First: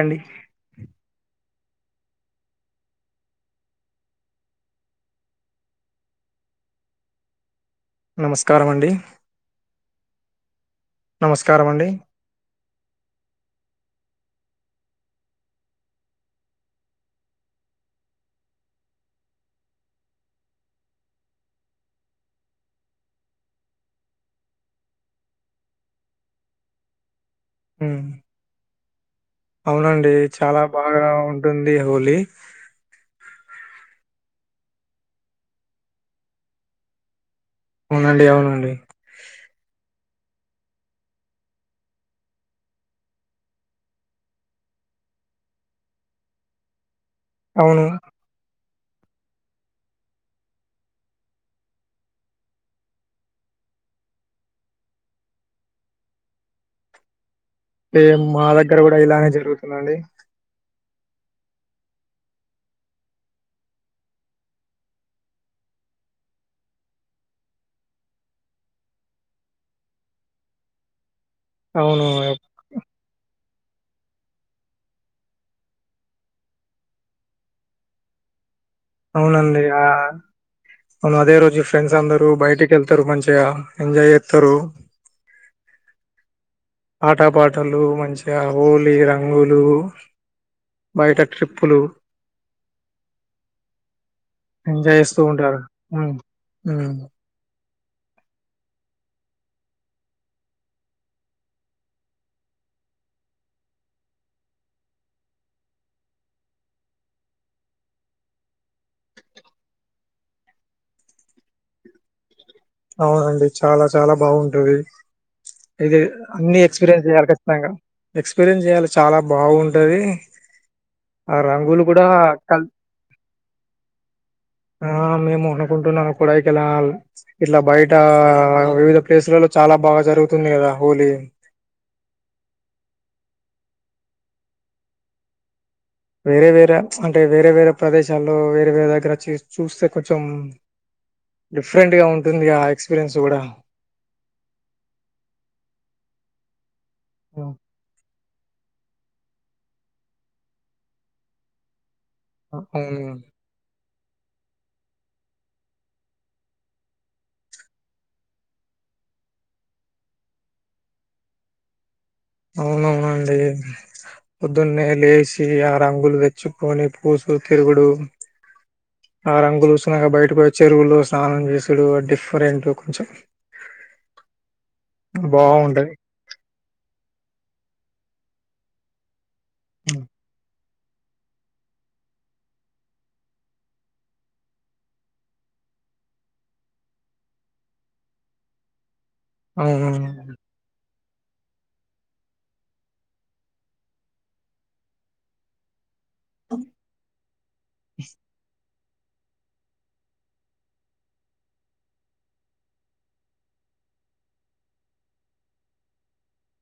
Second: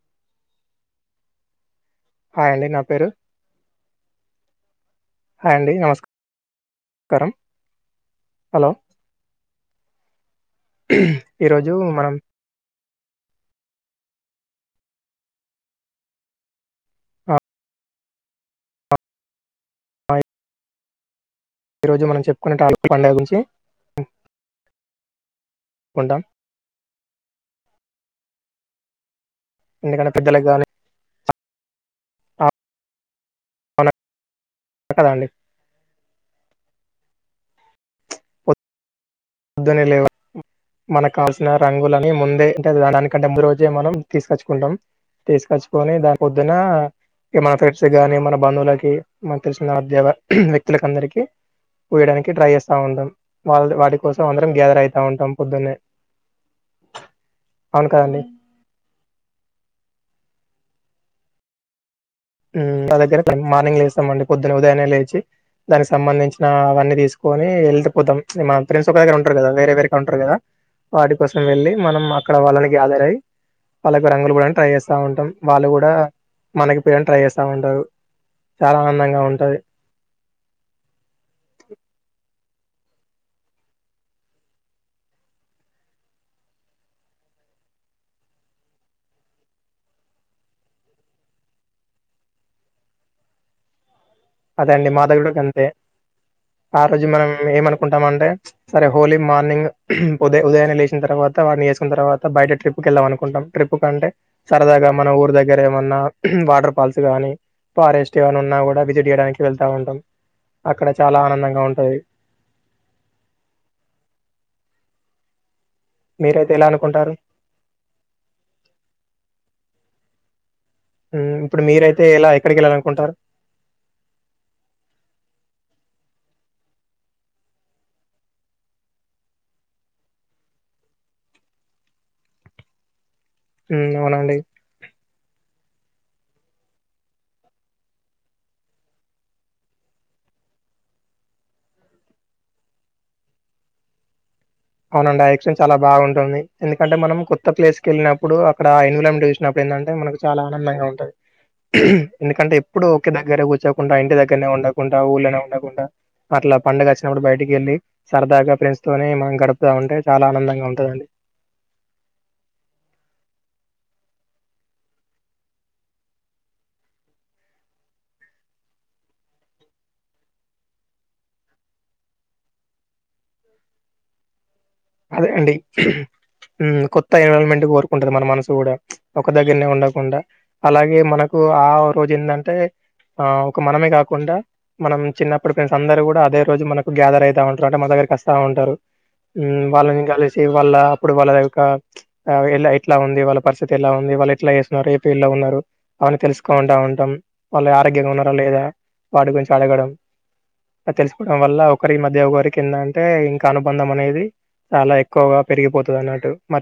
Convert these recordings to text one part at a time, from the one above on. అండి హాయ్ అండి నా పేరు హాయ్ అండి నమస్క కారం నమస్కారమండి ఈరోజు మనం ఆహ్, హై ఈ రోజు మనం చెప్పుకునే టాల్ కు పండుగ గురించి కొండాం ఉ ఎందుకంటే అవునండి పెద్దలకు చాలా గాని బాగా ఉ ఉంది హోలీ కద అండి అవునండి అవునండి పొద్దునే లేవ మన కావాల్సిన రంగులని ముందే అంటే దా దానికంటే ముందు రోజే మనం తీసుకొచ్చుకుంటాం తీసుకొచ్చుకొని దాని పొద్దున ఇగ మన ఫ్రెండ్స్ అవును. కాని మన బంధువులగా ఏ మనకు తెలిసిన ఉద్యోగ వ్యక్తుల కందరికి పొయ్యడానికి ట్రై చేస్తా ఉంటాం వాళ్ళు వాటికి కోసం అందరం గ్యాదర్ అయితా ఉంటాం పొద్దునే సేమ్ మా దగ్గర కూడా ఇలానే జరుగుతుందండి నా దగ్గర మార్నింగ్ లేస్తాంమండి పొద్దున్న ఉదయాన్నే లేచి దానికి సంబంధించిన అవన్నీ తీసుకొని వెళ్ళిపోతాం మన ఫ్రెండ్స్ ఒక దగ్గర ఉంటారు కదా వేరే వేరే కడుంటరు కదా వాటి కోసం వెళ్ళి మనం అవును. అక్కడ వాళ్ళని గ్యాదర్ అయి వాళ్ళకు రంగులు పూయడానికి ట్రై చేస్తా ఉంటాం వాళ్ళు కూడా మనకి పుయ్యడానికి ట్రై చేస్తా ఉంటారు చాలా ఆనందంగా ఉంటది అవునండి ఆ అదే రోజు ఫ్రెండ్స్ అందరూ బయటికి వెళ్తారు మంచిగా ఎంజాయ్ చేస్తారు ఆట పాటలు మంచిగా హోలీ రంగులు బయట ట్రిప్పులు అదేండి ఎంజాయ్ మా చేస్తూ దగ్గరా గూడా ఉంటారు అంతే ఉమ్ ఆ ఉమ్ రోజు మనం ఏమనుకు కుంటా అంటే సరే హోలీ మార్నింగ్ ఉద ఉదయాన్న లేచిన తర్వాత వాని వేసుకున్న తర్వాత బయట ట్రిప్ వెళ్దాంనుకుంటాం ట్రిప్ కంటే సరదాగా మన ఊరు దగ్గర ఏమన్నా వాటర్ ఫాల్స్ గాని ఫారెస్ట్ గాని ఉన్నా కూడా విజిట్ తీయడానికి వెళ్తా ఉంటాం అక్కడ చాలా ఆనందంగా ఉంటది అవునండి చాలా చాలా బాగుంటుది ఇది మీరైతే అన్ని ఎలా ఎక్స్పీరియన్స్ అనుకుంటారు చేయాలి ఖచ్చితంగా ఎక్స్పీరియన్స్ చెయాలి చాలా బాగుం ఉంటది ఉమ్, ఆ ఇప్పుడు రంగులు మీరైతే కూడా ఎలా ఎక్కడికి కల్ వెళ్ళాలనుకుంటారు ఆ మేము కుంటున్నాం కొడయికెనాల్ ఇట్లా బయట వివిధ ప్లేసులలో చాలా బాగా జరుగుతుంది కదా హోలీ ఉ అవునండి వేరే వేరే అంటే వేరే వేరే ప్రదేశాల్లో వేరే వేరే దగ్గర చే చూస్తే కొంచెం డిఫరెంట్గా ఉంటుంది ఆ ఎక్స్పీరియన్స్ కూడా అవునండి ఆయాక్షన్ చాలా బాగుంటుంది ఎందుకంటే మనం కొత్త ప్లేస్ కెళ్ళినప్పుడు అక్కడ ఐన చూసినప్పుడు ఏంటంటే మనకు చాలా ఆనందంగా ఉంటది ఎందుకంటే ఎప్పుడూ ఒకే అవును దగ్గర కూర్చో ఉంటా ఇంటి దగ్గనే ఉండకుంటా ఊళ్ళనే ఉండకుంటా అట్లా పండుగ వచ్చినప్పుడు బయటికి వెళ్ళి సరదాగా ఫ్రెండ్స్ తోనే మనం గడ ఉంటే చాలా ఆనందంగా ఉంటదండి అవునవునండి పొద్దున్నే లేచి ఆ రంగులు తెచ్చుకొని పూసుకూ తిరుగుడు ఆ రంగులు పూసిన బయటకొచ్చి చెరువులు స్నానం చేసుడు డిఫరెంట్ కొంచెం అదే అండి బాగుంటది హ్మ్ కొ త్త ఎన్విరాన్మెంట్ కోరుకుంటది మన మనసు కూడా ఒక దగ్గరనే ఉమ్, ఉండకుండా అలాగే మనకు ఆ రోజు ఏందంటే ఆ ఒక మనమే కాకుండా మనం చిన్నప్పుటి ఫ్రెండ్స్ అందరు కూడా అదే రోజు మనకు గ్యాదర్ అయితా ఉంటారు అంటే మన దగ్గరికి వస్తా ఉంటారు హ్మ్ వాళ్ళని అవునవును కలిసి వాళ్ళ ఇప్పుడు వాళ్ళ ఎలా ఎట్లా ఉంది వాళ్ళ పరిస్థితి ఎలా ఉంది వాళ్ళు ఎట్లా వేస్తున్నారు ఏ ఫీల్డ్ లో ఉన్నారు అవన్నీ తెలుసుకుంటా ఉంటాం వాళ్ళు ఆరోగ్యంగా ఉన్నారా లేదా వాటి గురించి అడగడం అ తెలుసుకోవడం వల్ల ఒకరి మధ్య ఒకరికి ఎందంటే ఇంకా అనుబంధం అనేది చాలా ఎక్కువగా పెరిగిపోతది అన్నట్టు మ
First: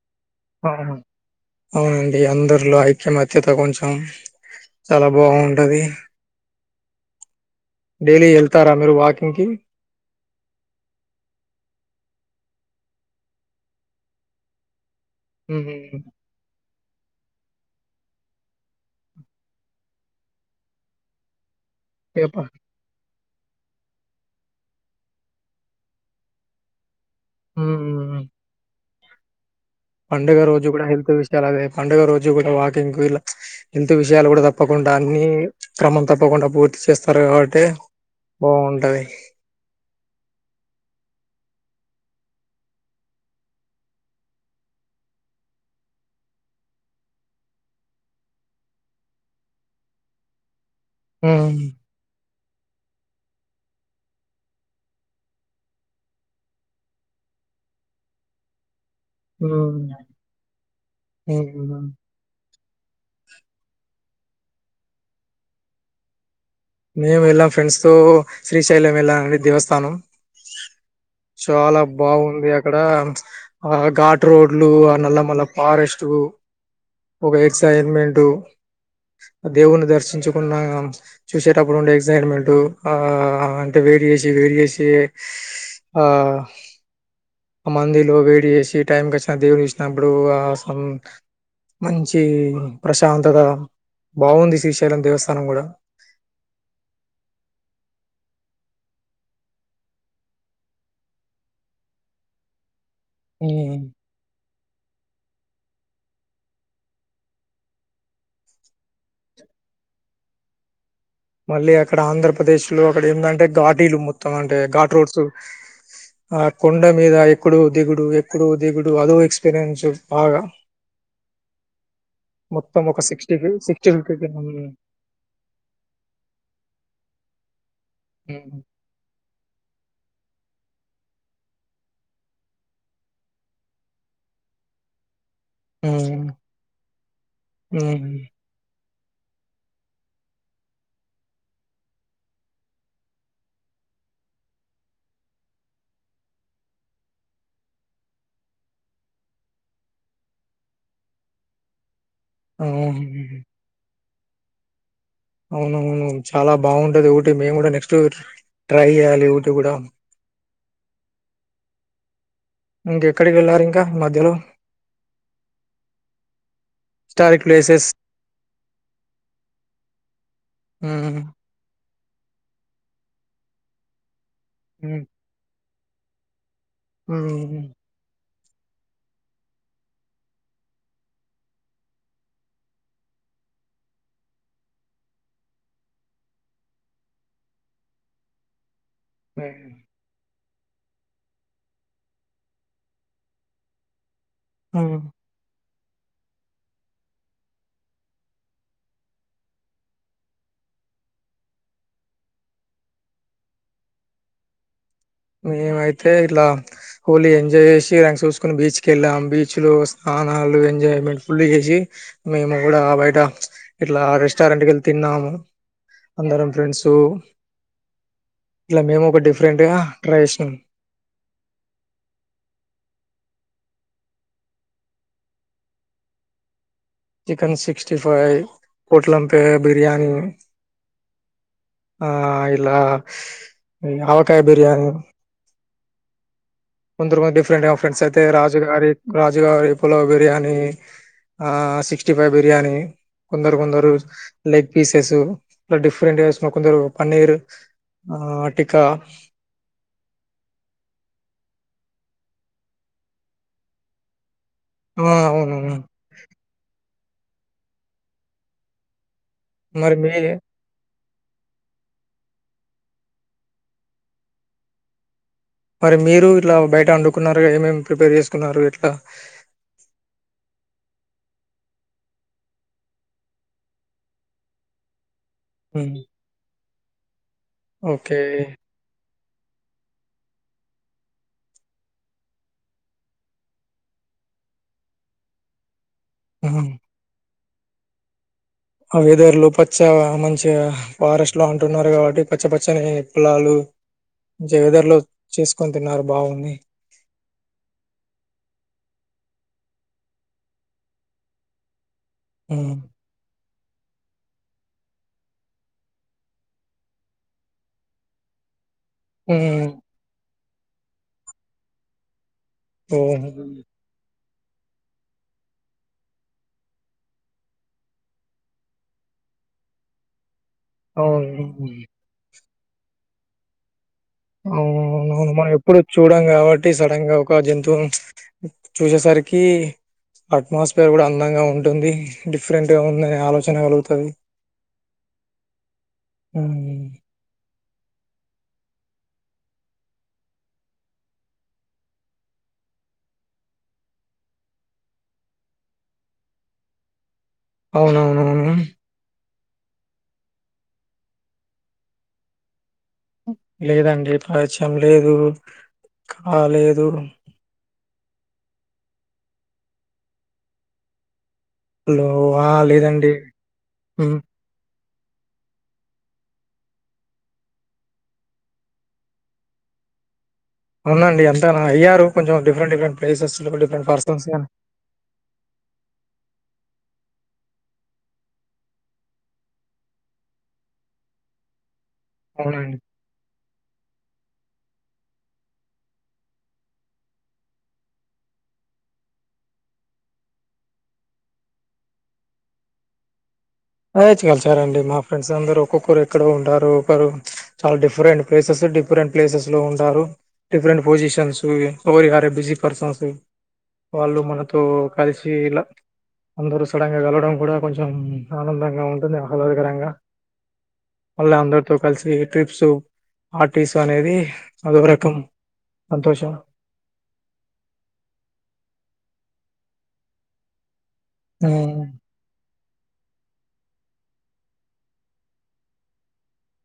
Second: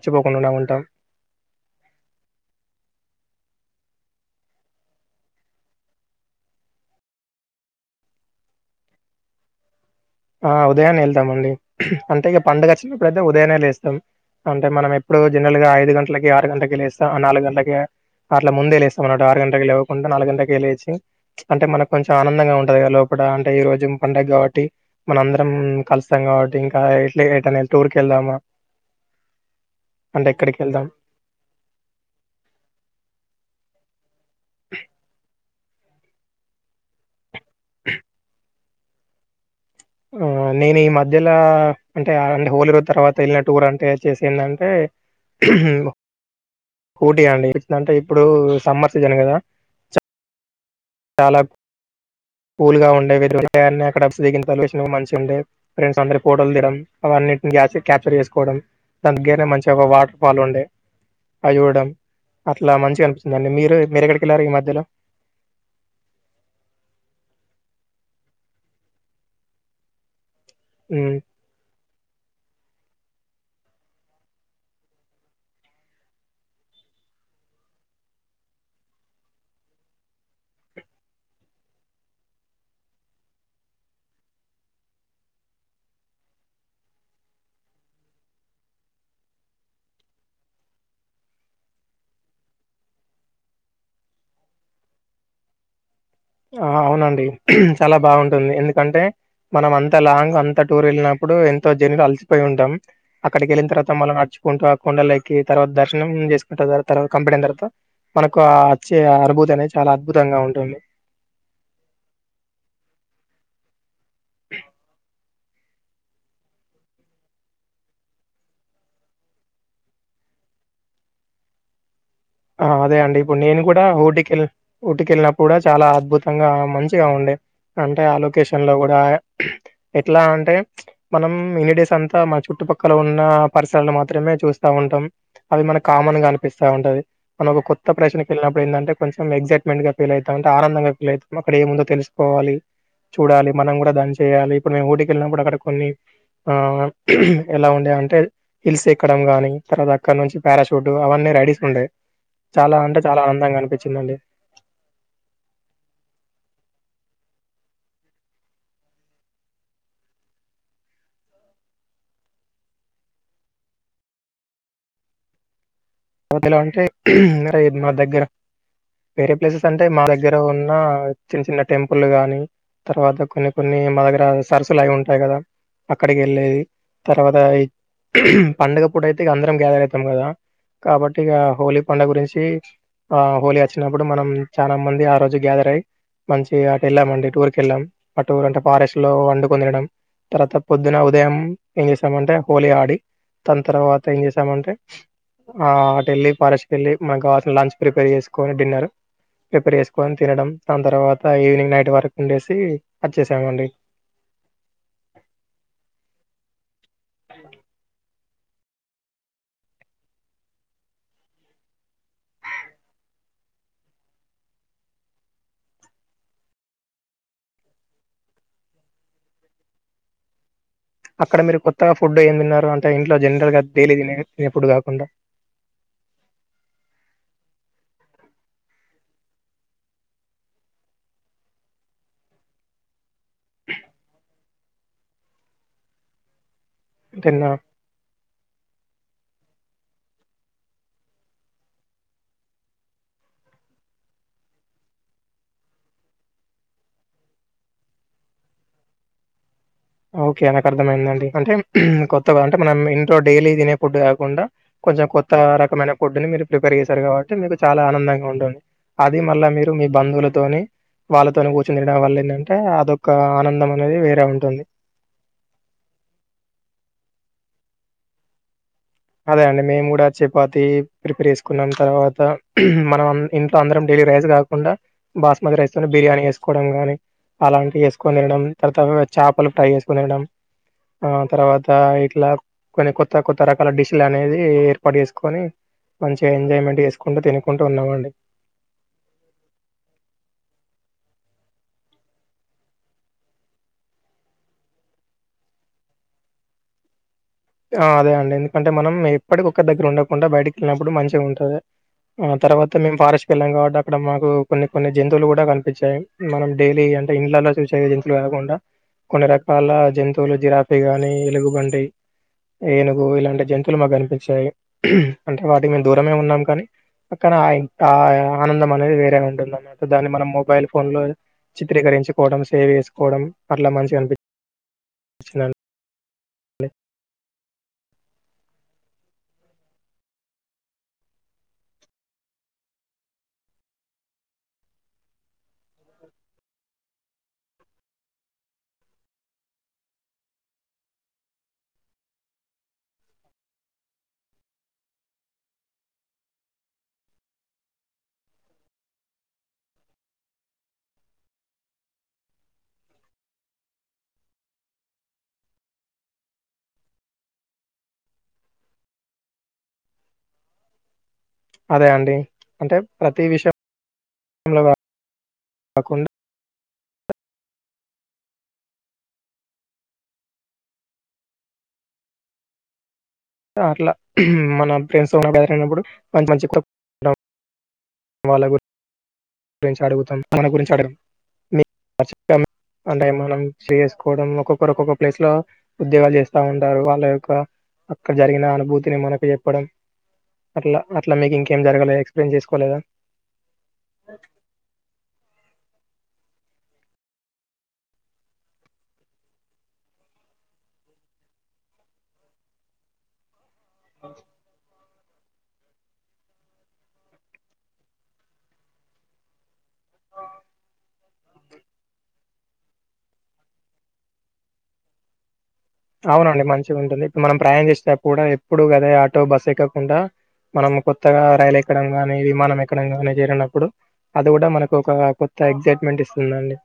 అవునండి అందరిలో ఐక్యమత్యత కొంచెం చాలా బాగుంటది డైలీ వెళ్తారా మీరు వాకింగ్ కి ఆ ఉదయాన్నే వెళ్తాం అండి అంటే ఇక పండుగ వచ్చినప్పుడుయితే ఉదయాన్నే లేస్తాం అంటే మనం ఎప్ ప్పుడో జనరల్ గా మ్మ్ ఐదు గంటలకి ఆరు గంటలకి లేస్ నాలుగు గంటలకి అట్లా ముందేలేస్తాం అన్నమాట ఆరు గంటకి లేవ్వకుండా నాలుగు గంటకే లేచి అంటే మనకు కొంచం చెప్ప ఆనందంగా ఉంటది గా లో ఇప్పుడ అంటే ఈ రోజు పండగ కాబట్టి మన అందరం కలుస్తాం కాబట్టి ఇంకా ఏ ఏటనే టూర్కి మ్మ్ వెళ్దామా అంటే పండుగ ఎక్కడికి రోజు కూడా వెళ్దాం హెల్త్ విషయాలు అదే పండుగ రోజు కూడా వాకింగ్ కు ఇలా హెల్త్ విషయాలు కూడా తప్ తప్పకుండా అన్ని క్రమం తప్పకుండా పూర్తి చేస్తారు కాబట్ తేన బాగుంది అది ఆ నేను ఈ మధ్యలో అంటే అంటే హోలీ రోజు తర్వాత వెళ్ళిన టూర్ అంటే వచ్చేసింది ఏంది అంటే ఊటీ అండి ఎట్లాంటే ఇప్పుడు సమ్మర్ సీజన్ కదా చా హు కూల్ గా ఉండేవి దొరిక అన్నీ అక్కడ ఫ్రీ గా ఇన్ఫర్మేషన్ మంచి ఉండే ఫ్రెండ్స్ అందరి ఫోటోలు తియడం అవన్నీ క్యాప్చర్ చేసుకోవడం దగ్గరే హ్మ్ మంచిగా ఒక వాటర్ ఫాల్ ఉండే అవి హ్మ్ చూడడం అట్లా మంచి అనిపిస్తుందిండి మీరు మీరెక్కడికి వెళ్ళారు ఈ మధ్యలో మేము వెళ్ళాం ఫ్రెండ్స్ తో శ్రీశైలం వెళ్లానండి దేవస్థానం ఉమ్ చాలా బాగుంది అక్ అక్కడ ఆ ఘాట్ రోడ్లు ఆ నల్లమల్ల ఫారెస్ట్ ఒక ఎక్సైన్మెంట్ దేవుని దర్శించుకున్న చూసేటప్పుడు ఉండే ఎక్సైట్మెంట్ ఆ అంటే వెయిట్ చేసి వెయిట్ చేసి ఆ ఆ మందిలో వెయిట్ చేసి టైంకి వచ్చిన దేవుడు చసినప్పుడు ఆ సన్ మంచి ప్రశాంతత బాగుంది శ్రీశైలం దేవస్థానం కూడా ఆ అవునండి చాలా బాగుంటుంది ఎందుకంటే మనం అంత లాంగ్ అంత టూర్ వెళ్ళినప్పుడు ఎంతో జర్నీలు అలసిపోయి ఉంటాం అక్కడికి వెళ్ళిన తర్వాత మల్లా నడుచుకుంటూ ఆ కొండ లేక్ కేకీ తర్వాత దర్శనం చేసుకుంటా తర్వాత కంప్లీట్ అయిన తర్వాత మనకు ఆ వచ్చే అనుభూతి అనేది చాలా అద్భుతంగా ఉంటుంది మళ్ళీ అక్కడ ఆంధ్రప్రదేశ్ లో అక్కడ ఏందంటే ఘాటీలు మొత్తం. అంటే ఘాట్ రోడ్స్! ఆ కొండ మీద ఎక్కడ దిగుడు ఎక్కడ దిగుడు అదో ఎక్స్పీరియన్స్ బాగా, ఆ మొత్తం అదే ఒక అండి సిక్స్టీ ఇప్పుడు ఫి నేను కూడా సిక్స్టీ ఊటీ ఫిఫ్టీ కెల్ ఊటీ కెళ్ళినప్పుడు కూడా చాలా అద్భుత మంగా మంచిగా ఉండే అంటే ఆ హ్మ్ లొకేషన్ లో కూడా ఎట్లా అంటే ఉహ్ మనం ఇన్ని డేస్ అంతా మన చుట్టుపక్కల ఉన్న పరిష్కరాలు మాత్రమే చూస్తా ఉంటాం అది మనకు హ్మ్ కామన్ గా హ్మ్. అనిపిస్తా ఉంటది మనము కొత్త హ్మ్. ప్రదేశానికి వెళ్ళినప్పుడు ఏంది అంటే కొంచెం ఎక్సైట్మెంట్ గా ఫీల్ అయితా ఉంటా అంటే ఆనందంగా ఫీల్ అవుతాం అక్కడ ఏముందో తెలుసుకోవాలి చూడాలి మనం కూడా దాన్ని చేయాలి ఇప్పుడు మేము ఊటీ కి వెళ్లినప్పుడు అక్కడ కొన్ని ఆ ఎలా ఉండే అంటే హిల్స్ ఎక్కడం కాని తర్వాత అక్కడ నుంచి పారాషూట్ అవన్నీ రైడీస్ ఉంటాయి చాలా అంటే చాలా అవును. ఆనందంగా అనిపించిందండి అవునవును చాలా బాగుంటది ఊటీకి మేము కూడా నెక్స్ట్ ట్రై చేయాలి ఊటీ కూడా ఇంకా ఎక్కడికి వెళ్లారు మధ్యలో [unintelligible] హిస్టారిక్ అంటే ప్లేసెస్ మా దగ్గర వేరే ప్లేసెస్ అంటే మా దగ్గర ఉన్న హ్మ్ చిన్న చిన్న టెంపుల్ ప్పులు గాని తర్వాత కొన్ని కొన్ని మా దగ్గర పర్సులు అవి హ్మ్ ఉంటాయి కదా అక్కడికి వెళ్ళేది తర్వాత హ్మ్ పండగపూటైతే ఇగ అందరం గ్యాదర్ అవుతాం కదా కాబట్టి ఇక హోలీ పండగ గురించి ఆ హోలీ వచ్చినప్పుడు మనం చాలా మంది ఆ రోజు గ్యాదర్ అయి మంచిగా అటు వెళ్ళామండి టూర్ కి వెళ్ళాం ఆ టూర్ అంటే ఫారెస్ట్ లో వండుకో తినడం తర్వాత పొద్దున ఉదయం ఏం చేసామంటే హోలీ ఆడి దాని తర్వాత త్ ఎం చేసామంటే హ్మ్ ఆ అటెలి కాలేజీ కి వెళ్ళి మాకు కాల్సిన లంచ్ ప్రిపేర్ చేసుకొని డిన్నర్ ప్రిపేర్ చేసుకొని తినడం దాని తర్వాత ఈవినింగ్ నైట్ వరకు ఉండేసి వచ్చేసామండి ఏమైతే ఇలా హాలీ ఎంజాయ్ చేసి కుని బీచ్ వెళ్ళాము బీచ్లో స్నానాలు ఎంజాయ్మెంట్ ఫుల్ చేసి మేము కూడా బయట ఇట్లా రెస్టారెంట్కి వెళ్ళి తిన్నాము అందరం ఫ్రెండ్స్ ఇట్లా మేము ఇక డిఫరెంట్గా క్రేషన్ అక్కడ మీరు కొత్తగా ఫుడ్ ఏం తిన్నారు అంటే ఇంట్లో జనరల్గా డైలీ తినే తినే ఫుడ్ కాకుండా? చికెన్ సిక్స్టీ ఫైవ్ కోట్లంపే బిర్యానీ ఆ ఇలా హ్మ్ అవకాయ్ బిర్యానీ దాని తర్వాత తిన్న డిఫరెంట్ గా ఫ్రండ్స్ అయితే రాజు గారి రాజుగారి పులవ్ బిర్యానీ ఆ సిక్స్టీ ఫైవ్ బిర్యానీ కొందరు కొందరు లెగ్ పీసెస్ ఇలా డిఫరెంట్ గా ఏసుని కొందరు పన్నీర్ ఆ టిక్కా ఓకే నాకు అర్థమయిందండి అంటే కొత్తగా అంటే మనం ఇంట్లో డైలీ తినే ఫుడ్ కాకుండా కొంచెం ఆ కొత్త అవును అవును. రకమైన ఫుడ్ ని మీరు ప్రిపేర్ చేస్త చేస్తారు కాబట్టి మీకు చాలా ఆనందంగా ఉంటుంది. అది మళ్ళా మీరు మీ బంధువులతోని వాళ్ళతోని కూర్చొని తిినడం వల్ల ఏంటంటే అదొక్క ఆనందం అనేది వేరే ఉంటుంది. మరి మీరు ఇట్లా బయట వండుకున్నారు ఏమేమి ప్రిపేర్ చేసుకున్నారు ఇట్లా? అదే అండి మేము కూడా చపాతి ప్రిపర్ చేసుకున్నాం తర్వాత మనం ఇంట్లో అందరం డైలీ రైస్ కాకుండా బాస్మతి రైస్తోని బిర్యానీ చేసుకోవడం గాని అలాంటివి వేసుకని ఓకే తినడం తర్త చాపలు ఫ్రై చేసుకుని తినడం ఆ తర్వాత ఇట్లా కొన్ని కొత్త కొత్త రక అల డిష్లు అనేది ఏర్పాటు చేసుకొని మంచి గా ఉమ్. ఎంజొయ్మెంట్ చేసుకుంటు తినుకుంటూ వంట వండినావండి ఆ వెదర్ లో పచ్చ మంచిగా ఫారెస్ట్ లో అంటున్నారు కాబట్టి పచ్చ పచ్చని పొలాలు మంచిగా వెథర్ లో చేసుకొని తిన్నారు బాగుంది. ఆ అదే అండి ఎందుకంటే మనం ఎప్పటికి ఒక్కరి దగ్గర ఉండకుండా బయటికి వెళ్ళినప్పుడు మంచిగా ఉంటది. ఆ తర్వాత హ్మ్ మేము ఫారెస్ట్ కి వెళ్ళామ్ కాబట్ అక్కడ మాకు కొన్ని కొన్ని జంతువులు కూడా కనిపించాయి మనం డైలీ అంటే ఇండ్లలో చూసేవి జంతువులు కాకుండా కొన్ని రకాల జంతువులు జరా అవిగాని ఎలుగు బంటి ఏనుగు ఓహ్ ఇలాంటి జంతువులు మాకు అనిపిం అంటే వాటికి మేము దూరమే ఉన్నాం కానీ అక్కన ఇంకా ఆనందం అనేది వేరే ఉంటుంది అన్నమాట దాన్ని మనము మొబైల్ ఫోన్ లో అవును చిత్రీకరించుకోవడం సేవ్ చేసుకోవడం అట్లా మంచిగా అనిపించ్ అవును అవును మనం ఎప్పుడు చూడం కాబట్టి సడన్ గా ఒక ఒక జంతువు చూసేసరికి అట్మాస్ఫియర్ కూడా అందంగా ఉంటుంది డిఫరెంట్గా ఉందనే ఆలోచన కలుగుతది... మ్.. అవునవునవును లేదండి పరిచయం లేదు, కాలేదు అదే హలో అండి ఆ అంటే లేదండి ప్రతి మ్ విషయంలో కాకుండా అవునండి అంతన అయ్యారు కొంచెం డిఫరెంట్ డిఫరెంట్ ప్లేసెస్ లో డిఫరెంట్ అట్లా పర్సన్స్ గాని మన ఫ్రేండ్స్ తోన గ్యదర్ ఐనపుడు మంచ్ మంచి కు [unintelligible] వాళ్ళ గురించి అడుగుతాం మన గురించి అడగం మి [unintelligible] అవునండి అంటే మనం [unintelligible] కొడం ఒక్కొక్కరు ఒక్కొక్క ప్లేస్ ల ఉద్యోగాలు చేస్తా ఉంటారు, వాళ్ళ యొక్క ఇక్కడ జరిగిన అనుభూతిని మనకు చెప్పడం అట్లా అట్లా మీకు ఇంకేం జరగలే ఎక్స్ప్లెయిన్ చేసుకోలేదా ఆచ్ కలిసారండి మా ఫ్రెండ్స్ అందరూ ఒక్కొక్కరు ఎక్కడో ఉంటారు చాలా డిఫరెంట్ ప్లేసెస్ డిఫరెంట్ ప్లేసెస్ లో ఉంటారు డిఫరెంట్ పొజిషన్స్ ఎవరికివారే బిజీ పర్సన్స్ వాళ్ళు మనతో కలిసి ఇలా అందరు సడంగా కలవడం కూడా కొంచం ఆనందంగా ఉంటుంది, ఆహ్లాదకరంగా మళ్ళీ అందరితో కలిసి ట్రిప్స్ పార్టీస్ అనేది, అదో రకం సంతోషం. అవునండి మంచిగా ఉంటుంది మనం ప్రయాణం చేస్తేకూడా ఎప్పుడు గదే ఆటో బస్సు ఎక్ కాకుండా మనం కొ కొత్తగా హ్మ్. రైలెక్కడంగాని విమానం ఎ తెలంగణె చేరినప్పుడు అది కూడా మనకు ఒక కొత్త ఎక్సైట్మెంట్ ఇస్తుందండి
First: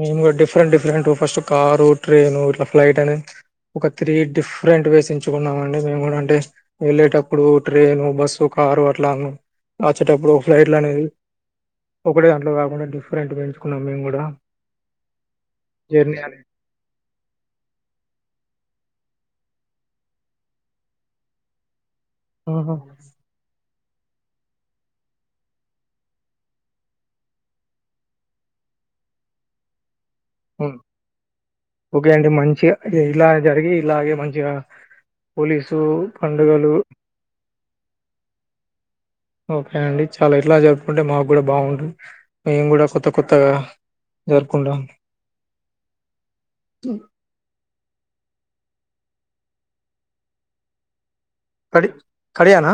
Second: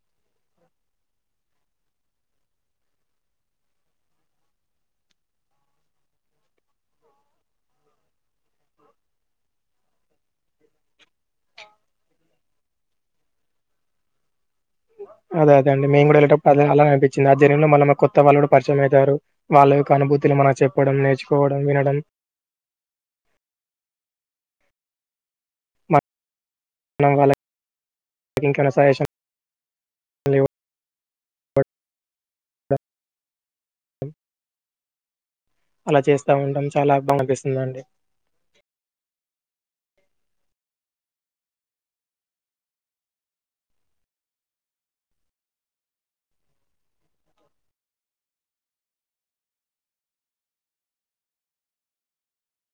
మేమ్ good different different first car train ఇట్ల ఫ్లైట్ అని ఒక త్రి డిప్రేంట్ వేస్ ఎంచుకున్నమండి, అంటె మెమ్ గుడ వెల్లెటప్పుడు ట్రేను, బస్సు, కారు అట్ల వచ్చెటప్పుడు ఫ్లెట్లనె ఒకటి గంట్ల దాక డిఫరెంట్ గా ఎంచుకున్నాం మెమ్ గుడ అదే అదేండి మే కూడా ఎల్లెటప్పుడు అదె అలాగె [unintelligible] కొత్త వాళ్ళు కూడా పరిచయం అయతారు, వాళ్ళ యొక్క అనుభూతులు మన చెప్పడం నేర్చుకోవడం వినడం ఆహ [inaudible] ఇవ్వడం మ్... ఓకే అండి మంచిగ ఇలా జరిగి ఇలాగే మంచిగా పోలీసు అలా చేస్తా ఉంటాం పండుగలు చాలా బాగా అనిపిస్తుందండి. ఓకే అండి చాలా ఇట్లా జరుపుకుంటే మాకు కూడా బాగుంటది, మేము కూడా కొత్త కొత్తగా జరుపుకుంటాం. కడి కడియాణ